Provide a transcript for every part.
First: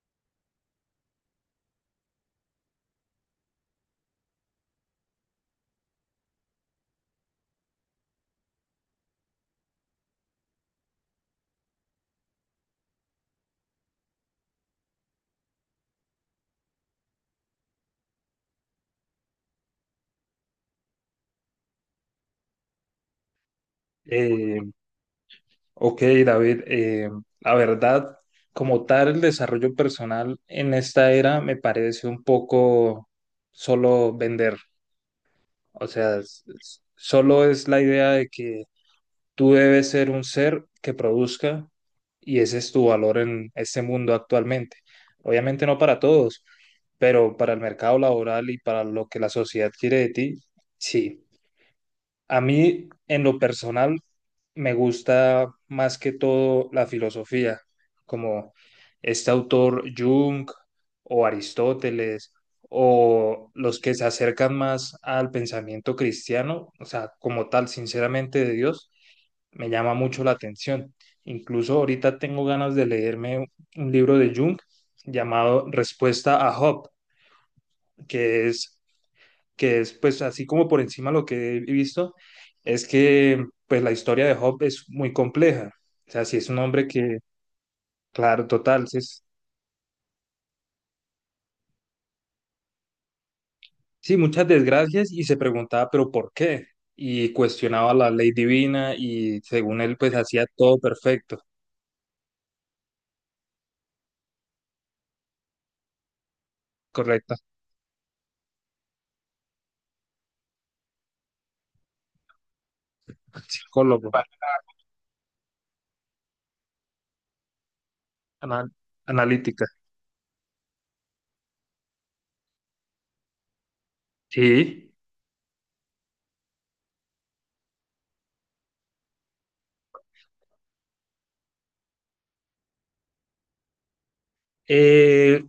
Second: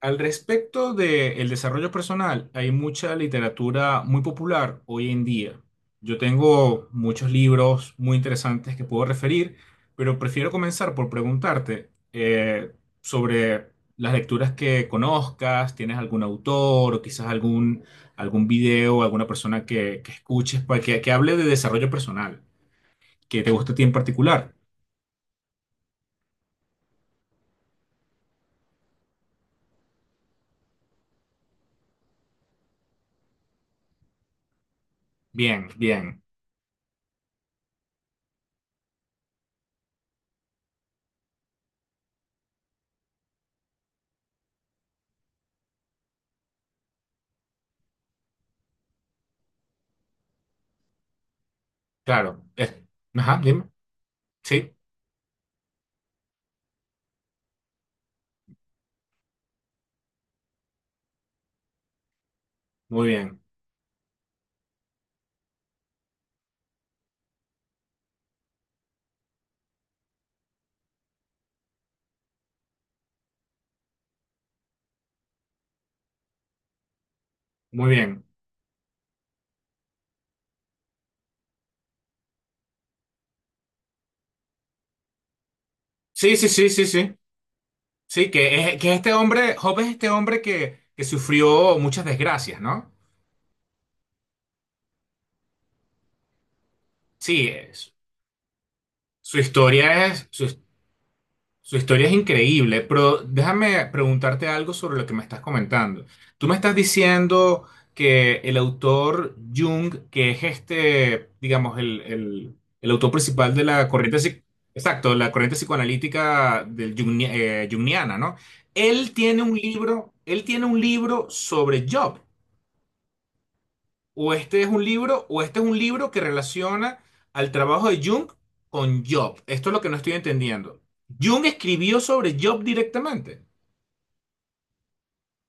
Al respecto del desarrollo personal, hay mucha literatura muy popular hoy en día. Yo tengo muchos libros muy interesantes que puedo referir, pero prefiero comenzar por preguntarte sobre las lecturas que conozcas, tienes algún autor o quizás algún video, alguna persona que escuches que hable de desarrollo personal, que te guste a ti en particular. Eh, ok, David, la verdad, como tal, el desarrollo personal en esta era me parece un poco solo vender. Bien, O sea, bien, solo es la idea de que tú debes ser un ser que produzca y ese es tu valor en este mundo actualmente. Obviamente no para todos, pero para el mercado laboral y para lo que la sociedad quiere de ti, sí. A claro. Mí, en lo Ajá, dime. personal, me Sí, gusta más que todo la filosofía, como este autor Jung o Aristóteles muy bien, o los que se acercan más al pensamiento cristiano, o sea, como tal, sinceramente de Dios, me llama mucho la atención. Incluso ahorita tengo ganas de leerme un libro de Jung llamado Respuesta a Job, muy bien. que es que es pues así como por encima lo que he visto, es que pues la historia de Job es muy compleja. O sea, Sí, si sí, es un sí, sí, hombre sí. que, Sí, claro, total, que es sí, este hombre, Job es este hombre que sufrió muchas desgracias, ¿no? sí, muchas desgracias y se preguntaba, pero ¿por qué? Y Sí, cuestionaba la ley divina su y según él historia pues es, hacía todo perfecto, su historia es increíble, pero déjame preguntarte algo sobre lo que me estás comentando. Tú me estás correcto. diciendo que el autor Jung, que es este, digamos, el autor principal de la Psicólogo, corriente, exacto, la corriente psicoanalítica del Jungniana, ¿no? ana- Él tiene un analítica. libro, él tiene un libro sobre Job. O este es un Sí. libro, o este es un libro que relaciona al trabajo de Jung con Job. Esto es lo que no estoy entendiendo. Jung escribió sobre Job directamente. Eh,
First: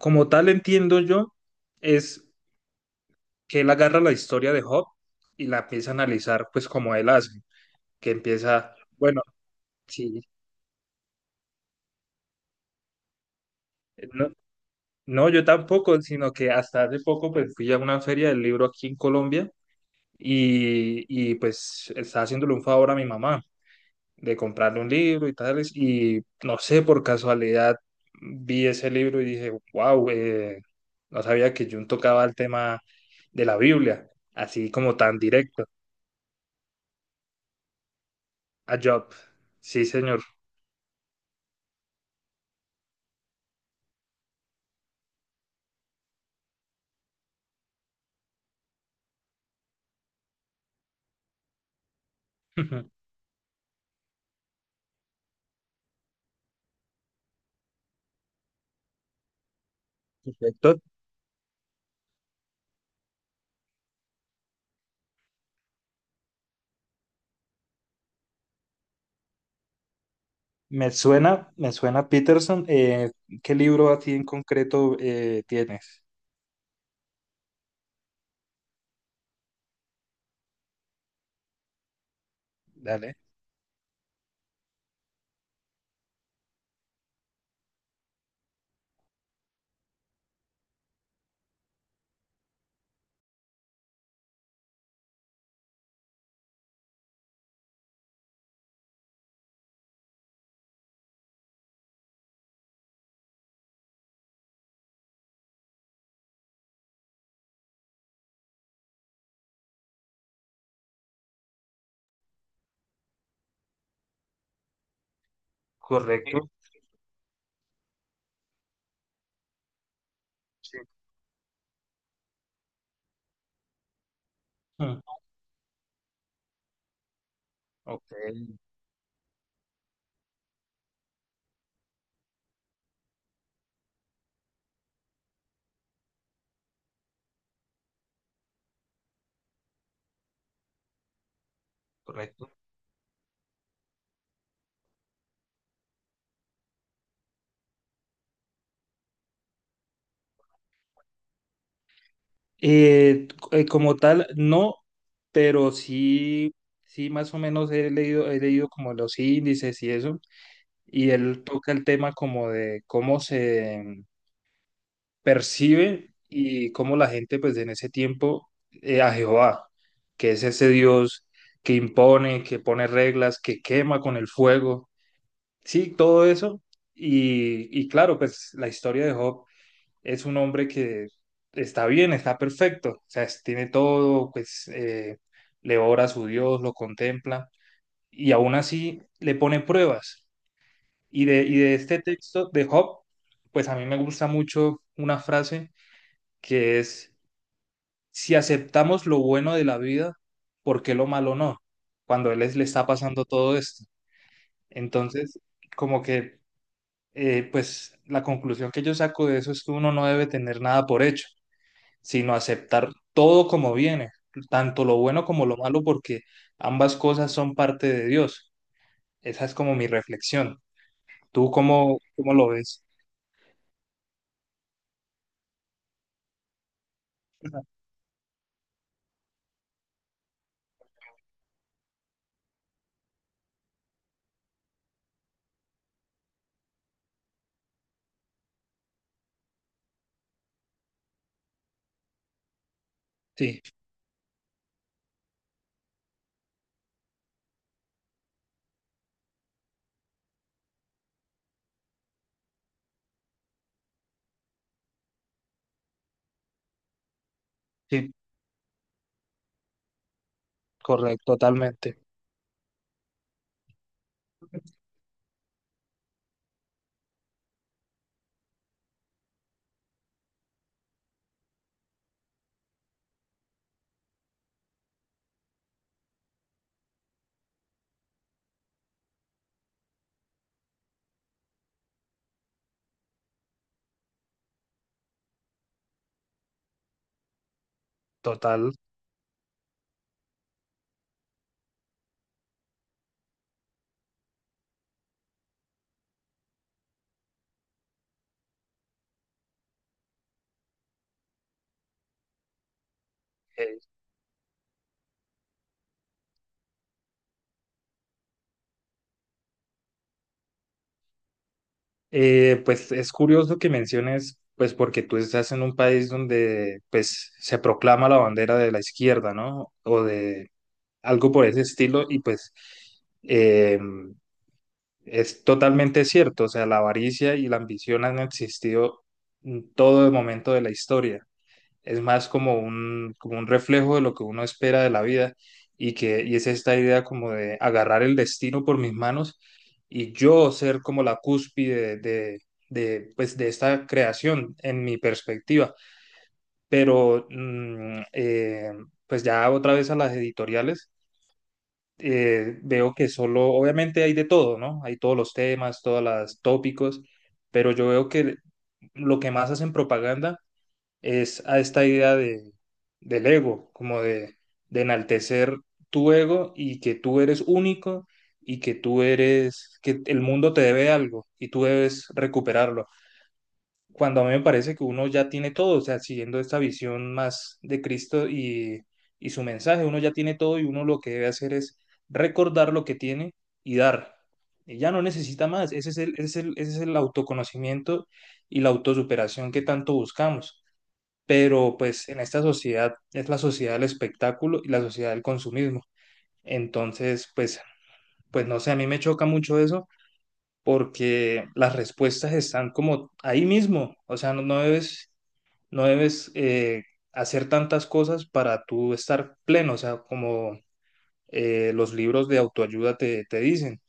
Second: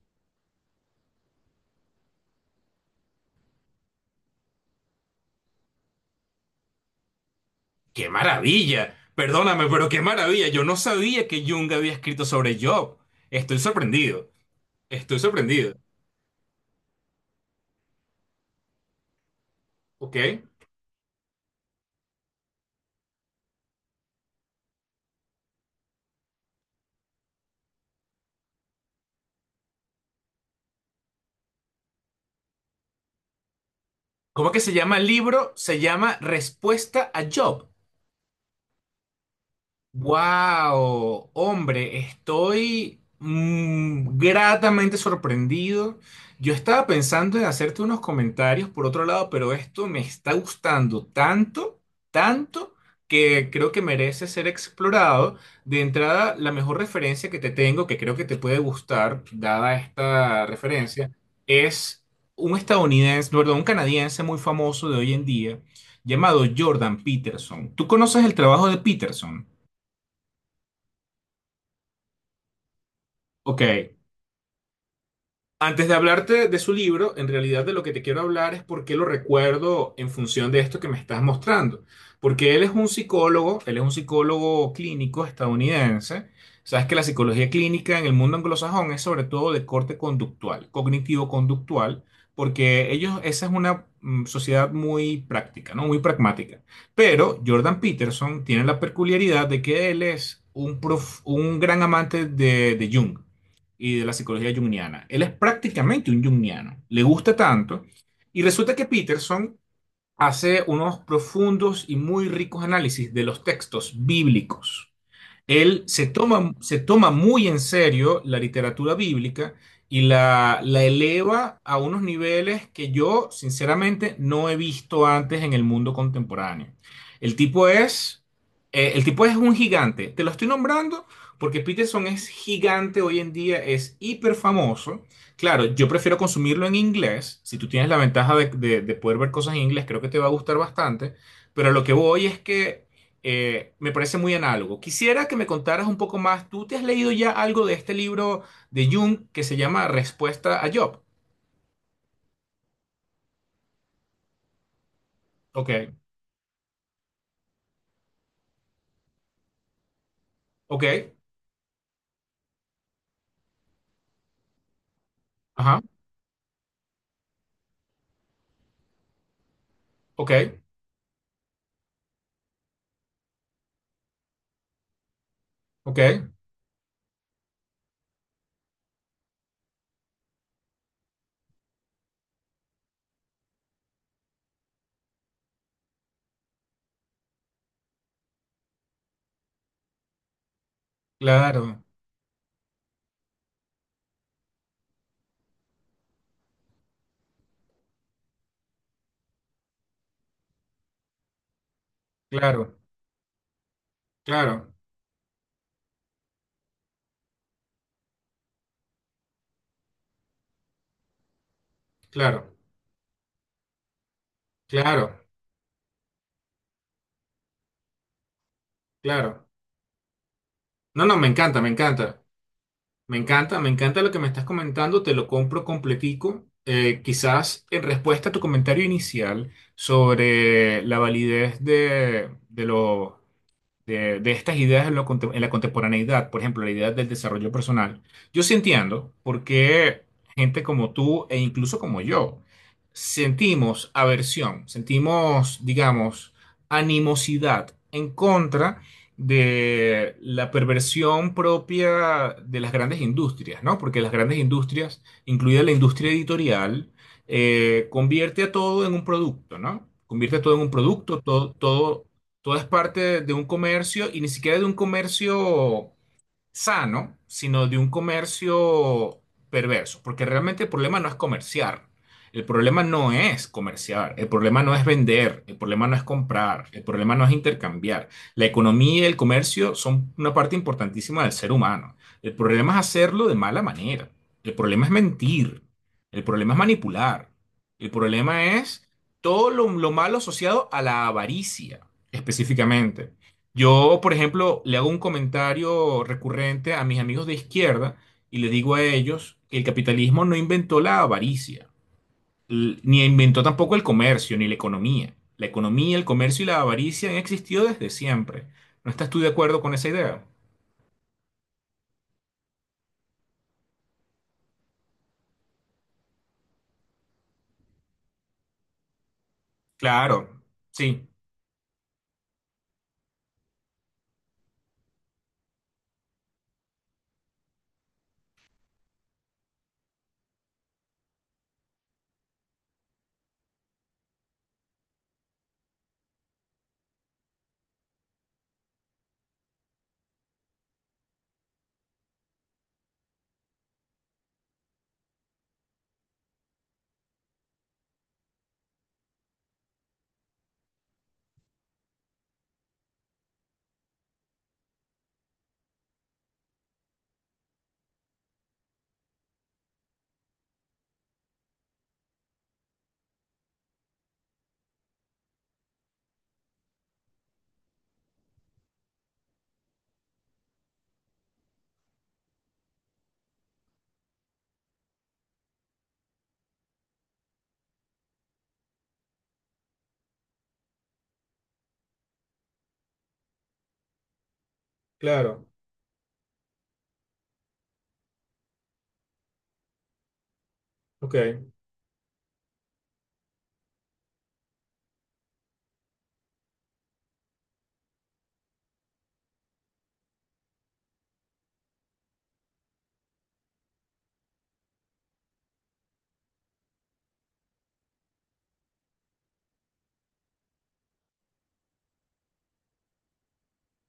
Como tal entiendo yo, es que él agarra la historia de Job y la empieza a analizar pues como él hace. ¡Qué Que empieza, maravilla! bueno, Perdóname, pero qué sí, maravilla. Yo no sabía que Jung había escrito sobre Job. Estoy no, sorprendido. Estoy no, yo sorprendido. tampoco, sino que hasta hace poco pues fui a una feria del libro aquí en Colombia ¿Ok? y, y pues estaba haciéndole un favor a mi mamá de comprarle un libro y tales y no sé, por casualidad vi ese libro y dije, wow, no sabía que Jung tocaba el tema de la Biblia, ¿Cómo que así se como llama el tan libro? directo, Se llama Respuesta a Job. a Job. Sí, señor. Wow, hombre, estoy gratamente sorprendido. Yo estaba pensando en hacerte unos comentarios por otro lado, pero esto me está gustando tanto, tanto, que creo que merece ser explorado. De entrada, la mejor referencia que te tengo, que creo que te puede gustar, dada esta Perfecto. referencia, es un estadounidense, perdón, un canadiense muy famoso de hoy en día, llamado Jordan Peterson. ¿Tú conoces el trabajo de Peterson? Me suena Peterson. ¿Qué Ok, libro así en concreto antes de tienes? hablarte de su libro, en realidad de lo que te quiero hablar es por qué lo recuerdo en función de esto que me estás mostrando. Porque él es un Dale. psicólogo, él es un psicólogo clínico estadounidense. Sabes que la psicología clínica en el mundo anglosajón es sobre todo de corte conductual, cognitivo-conductual, porque ellos, esa es una sociedad muy práctica, ¿no? Muy pragmática. Pero Jordan Peterson tiene la peculiaridad de que él es un gran amante de Jung y de la psicología junguiana. Él es prácticamente un junguiano, le gusta tanto. Y resulta que Peterson hace unos profundos y muy ricos análisis de los textos bíblicos. Él Correcto, se toma muy en serio la literatura bíblica y sí. la eleva a unos niveles que yo, sinceramente, no he Mm. visto antes en el mundo contemporáneo. El tipo Ok, es, el tipo es un gigante. Te lo estoy nombrando porque Peterson es gigante hoy en día, es hiper famoso. Claro, yo prefiero consumirlo en inglés. Si tú tienes la ventaja de poder ver cosas en inglés, creo que te va a gustar bastante. Pero a lo que voy es correcto. que me parece muy análogo. Quisiera que me contaras un poco más. ¿Tú te has leído ya algo de este libro de Jung que se llama Respuesta a Job? Como tal, no, pero Ok, sí, sí más o menos he leído como los índices y eso, ok, y él toca el tema como de cómo se, ajá, percibe y cómo la gente pues en ese tiempo a Jehová, que ok, es ese Dios que impone, que pone reglas, que quema con el fuego, sí, ok, todo eso. Y claro, pues la historia de Job es un hombre que está bien, está perfecto, o sea, tiene todo, pues le ora a su Dios, lo contempla y aún así le pone pruebas. Y de claro, este texto de Job, pues a mí me gusta mucho una frase que es si aceptamos lo bueno de la vida, ¿por qué lo malo no? Cuando le claro, está pasando todo esto. claro, Entonces, como que, pues la conclusión que yo saco de eso es que uno no debe tener nada por hecho, sino claro, aceptar todo como viene, tanto lo claro, bueno como lo malo, porque ambas cosas son parte de Dios. Esa claro. es como mi reflexión. No, no, me ¿Tú encanta, me cómo, encanta, cómo lo ves? me encanta, me encanta lo que me estás comentando, te lo compro completico. Quizás en respuesta a tu comentario inicial sobre la validez de los de estas ideas en, en la contemporaneidad, por ejemplo, la idea del desarrollo personal, yo sí entiendo por qué gente como tú e incluso como yo Sí, sentimos aversión, sentimos, digamos, animosidad en contra de la perversión propia de las grandes industrias, ¿no? Porque las grandes industrias, incluida la industria editorial, sí, convierte a todo en un producto, ¿no? Convierte a todo en un producto, correcto, todo, totalmente, todo todo es parte de un comercio y ni siquiera de un comercio sano, sino de un comercio perverso, porque realmente el problema no es comerciar, el problema no es comerciar, el problema no es vender, el problema no es comprar, el problema no es intercambiar. La economía y el comercio son una parte importantísima del ser humano. El problema es hacerlo de mala manera, el problema es mentir, el problema es manipular, el problema total. es todo lo malo asociado a la avaricia, específicamente. Yo, por ejemplo, le hago un comentario recurrente a mis amigos de izquierda y le digo a ellos que el capitalismo no inventó la avaricia, ni inventó tampoco eh, el comercio, ni la economía. La economía, el comercio y la avaricia han existido desde siempre. ¿No estás tú de acuerdo con esa idea? Pues es curioso que menciones, pues porque tú estás en un país donde pues se proclama la bandera de la izquierda, ¿no? O Claro, de sí. algo por ese estilo y pues, eh, es totalmente cierto, o sea, la avaricia y la ambición han existido en todo el momento de la historia, es más como un reflejo de lo que uno espera de la vida y que y es esta idea como de agarrar el destino por mis manos y yo ser como la cúspide de, pues de esta creación en mi perspectiva. Pero pues ya otra vez a las editoriales, veo que solo, obviamente hay de todo, ¿no? Hay todos los temas, todos los tópicos, pero yo veo que lo que más hacen propaganda es a esta idea de, del ego, como de enaltecer tu ego y que tú eres único y que tú eres, que el mundo te debe algo y tú debes recuperarlo. Cuando a mí me parece que uno ya tiene todo, o sea, siguiendo esta visión más de Cristo y su mensaje, uno ya tiene todo y uno lo que debe hacer es recordar lo que tiene y dar. Y ya no necesita Claro, más. Ese es el autoconocimiento y la autosuperación que tanto buscamos, ok. pero pues en esta sociedad es la sociedad del espectáculo y la sociedad del consumismo. Entonces, pues, pues no sé, a mí me choca mucho eso porque las respuestas están como ahí mismo, o sea, no debes hacer tantas cosas para tú estar pleno, o sea, como los libros de autoayuda te, te dicen,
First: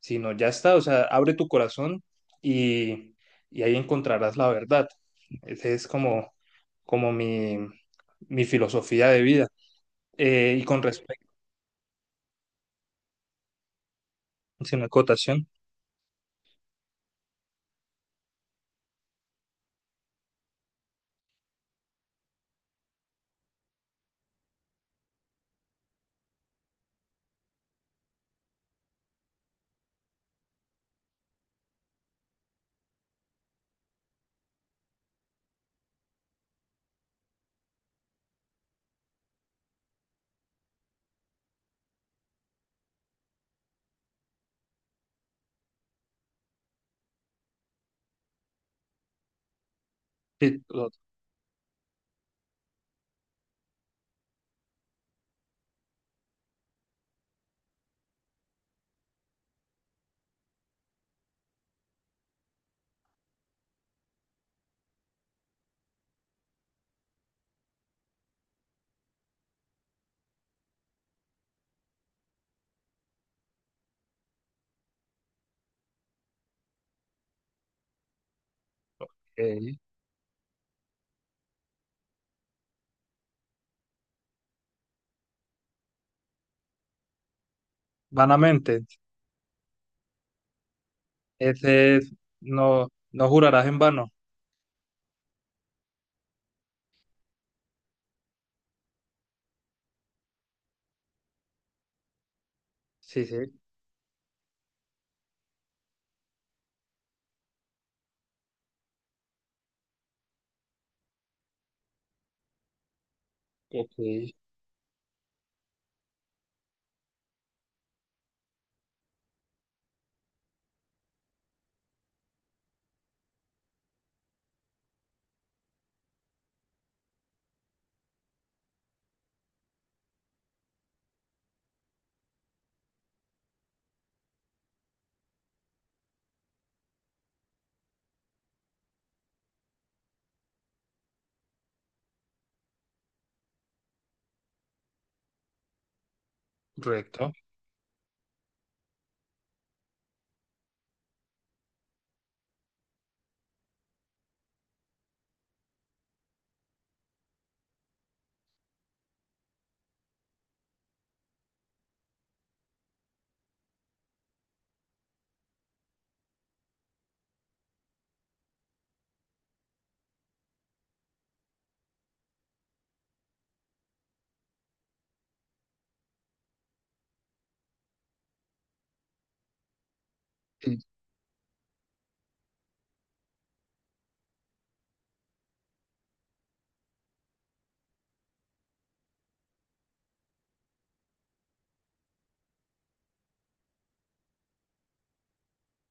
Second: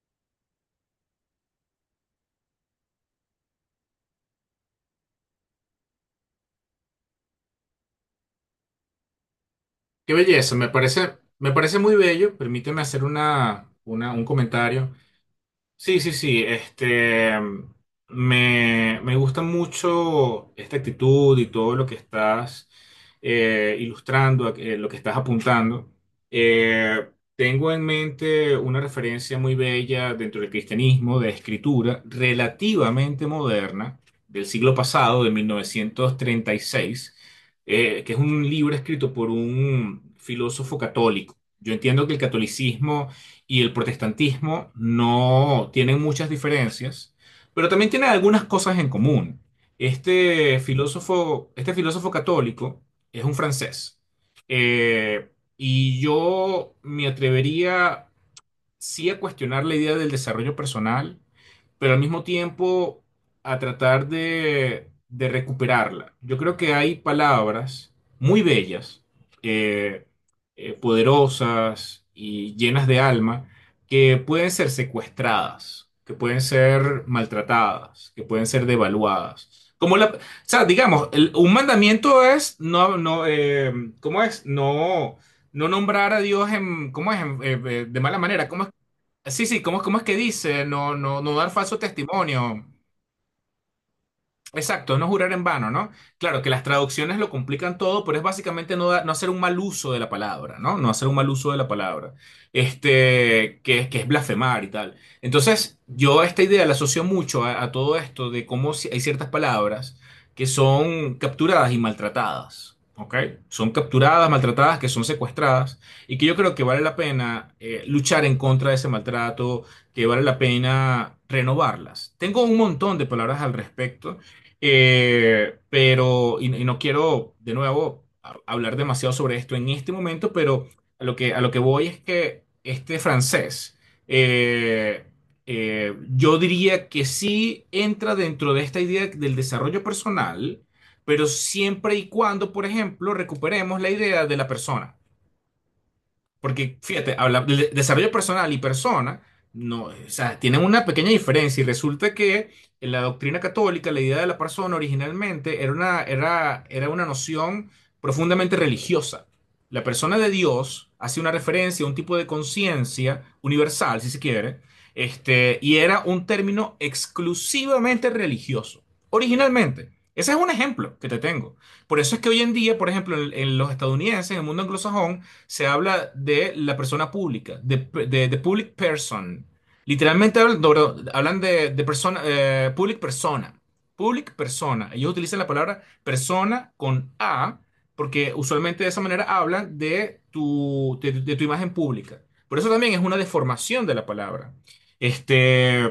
sino ya está, o sea, abre tu corazón y, y ahí encontrarás la verdad. Esa es como, como mi filosofía de vida. Qué belleza, Y con respecto, me parece muy bello. Permíteme hacer un si una comentario. acotación, Sí, sí, sí. Este, me gusta mucho esta actitud y todo lo que estás ilustrando, lo que estás apuntando. Eh, tengo en mente una referencia muy bella dentro del cristianismo de escritura relativamente moderna del siglo pasado, de 1936, que es un libro escrito por un filósofo católico. Yo entiendo que el catolicismo y el protestantismo no tienen muchas diferencias, pero también tienen algunas cosas en común. Sí, Este filósofo católico es un francés. Eh, y yo me atrevería sí a cuestionar la idea del desarrollo personal pero al mismo tiempo a tratar de recuperarla. Yo creo que hay palabras muy bellas, eh, poderosas y llenas de alma, que pueden ser secuestradas, que pueden ser maltratadas, que pueden ser devaluadas. eh, Como la, o sea, digamos, un mandamiento es ¿cómo es? No, no nombrar a Dios en, ¿cómo es? De mala manera. vanamente, Sí, sí, ¿cómo, cómo es que dice? No, no, no dar falso ese es, testimonio. no, no jurarás en vano. Exacto, no jurar en vano, ¿no? Claro que las traducciones lo complican todo, pero es básicamente no, no hacer un mal uso de la palabra, ¿no? No hacer un mal uso de la palabra, Sí, sí, este, que es blasfemar y tal. Entonces, yo esta idea la asocio mucho a todo esto de cómo hay ciertas palabras que son capturadas y maltratadas, ¿ok? Son ok, capturadas, maltratadas, que son secuestradas y que yo creo que vale la pena luchar en contra de ese maltrato, que vale la pena renovarlas. Tengo un montón de palabras al respecto. Pero, y no quiero de nuevo hablar demasiado sobre esto en este momento, pero a lo que voy es que este francés, eh, yo diría que sí entra dentro de esta idea del desarrollo personal, pero siempre y cuando, por ejemplo, recuperemos la idea de la persona. Porque, fíjate, correcto. habla, desarrollo personal y persona, no, o sea, tienen una pequeña diferencia y resulta que en la doctrina católica, la idea de la persona originalmente era una, era una noción profundamente religiosa. La persona de Dios hace una referencia a un tipo de conciencia universal, si se quiere, este, y era un término exclusivamente religioso, originalmente. Ese es un ejemplo que te tengo. Por eso es que hoy en día, por ejemplo, en los estadounidenses, en el mundo anglosajón, se habla de la persona pública, de public person. Literalmente hablan, no, perdón, hablan de persona, public persona. Public persona. Ellos utilizan la palabra persona con A, porque usualmente de esa manera hablan de de tu imagen pública. Por eso también es una deformación de la palabra. Este,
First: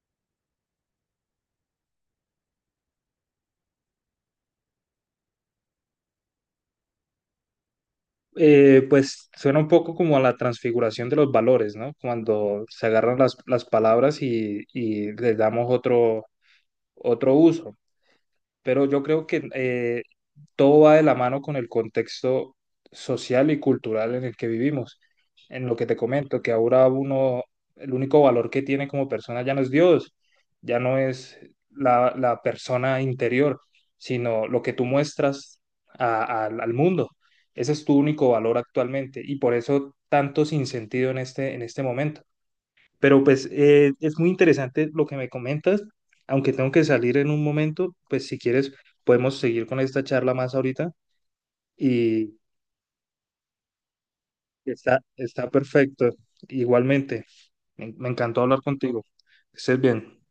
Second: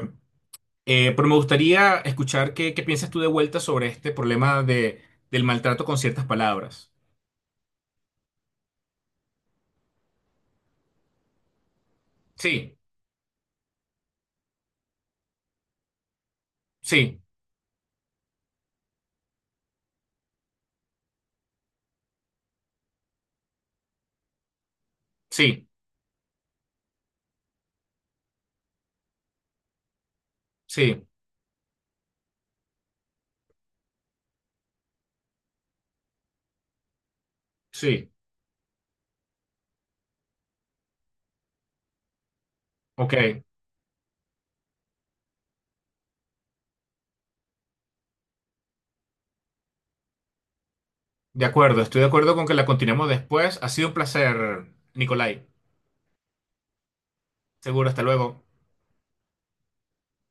pero me gustaría escuchar qué piensas tú de vuelta sobre este problema de, del maltrato con ciertas palabras. Pues suena un poco como a la transfiguración de los valores, ¿no? Cuando Sí, se agarran las palabras y les damos otro, sí, otro uso, pero yo creo que todo va de la mano con el contexto social y cultural en el que vivimos. En sí, lo que te comento, que ahora uno, el único valor que tiene como persona ya no es Dios, ya no sí. es la, la persona interior, sino lo que tú muestras al mundo. Ese es tu Sí, único valor actualmente y por eso tanto sinsentido en este momento. Pero ok, pues es muy interesante lo que me comentas, aunque tengo que salir en un momento, pues si quieres podemos seguir con esta charla más ahorita de acuerdo, estoy de y acuerdo con que la continuemos después. Ha sido un placer, está, Nicolai. está perfecto. Igualmente, Seguro, me, hasta me encantó luego. hablar contigo. Que estés bien.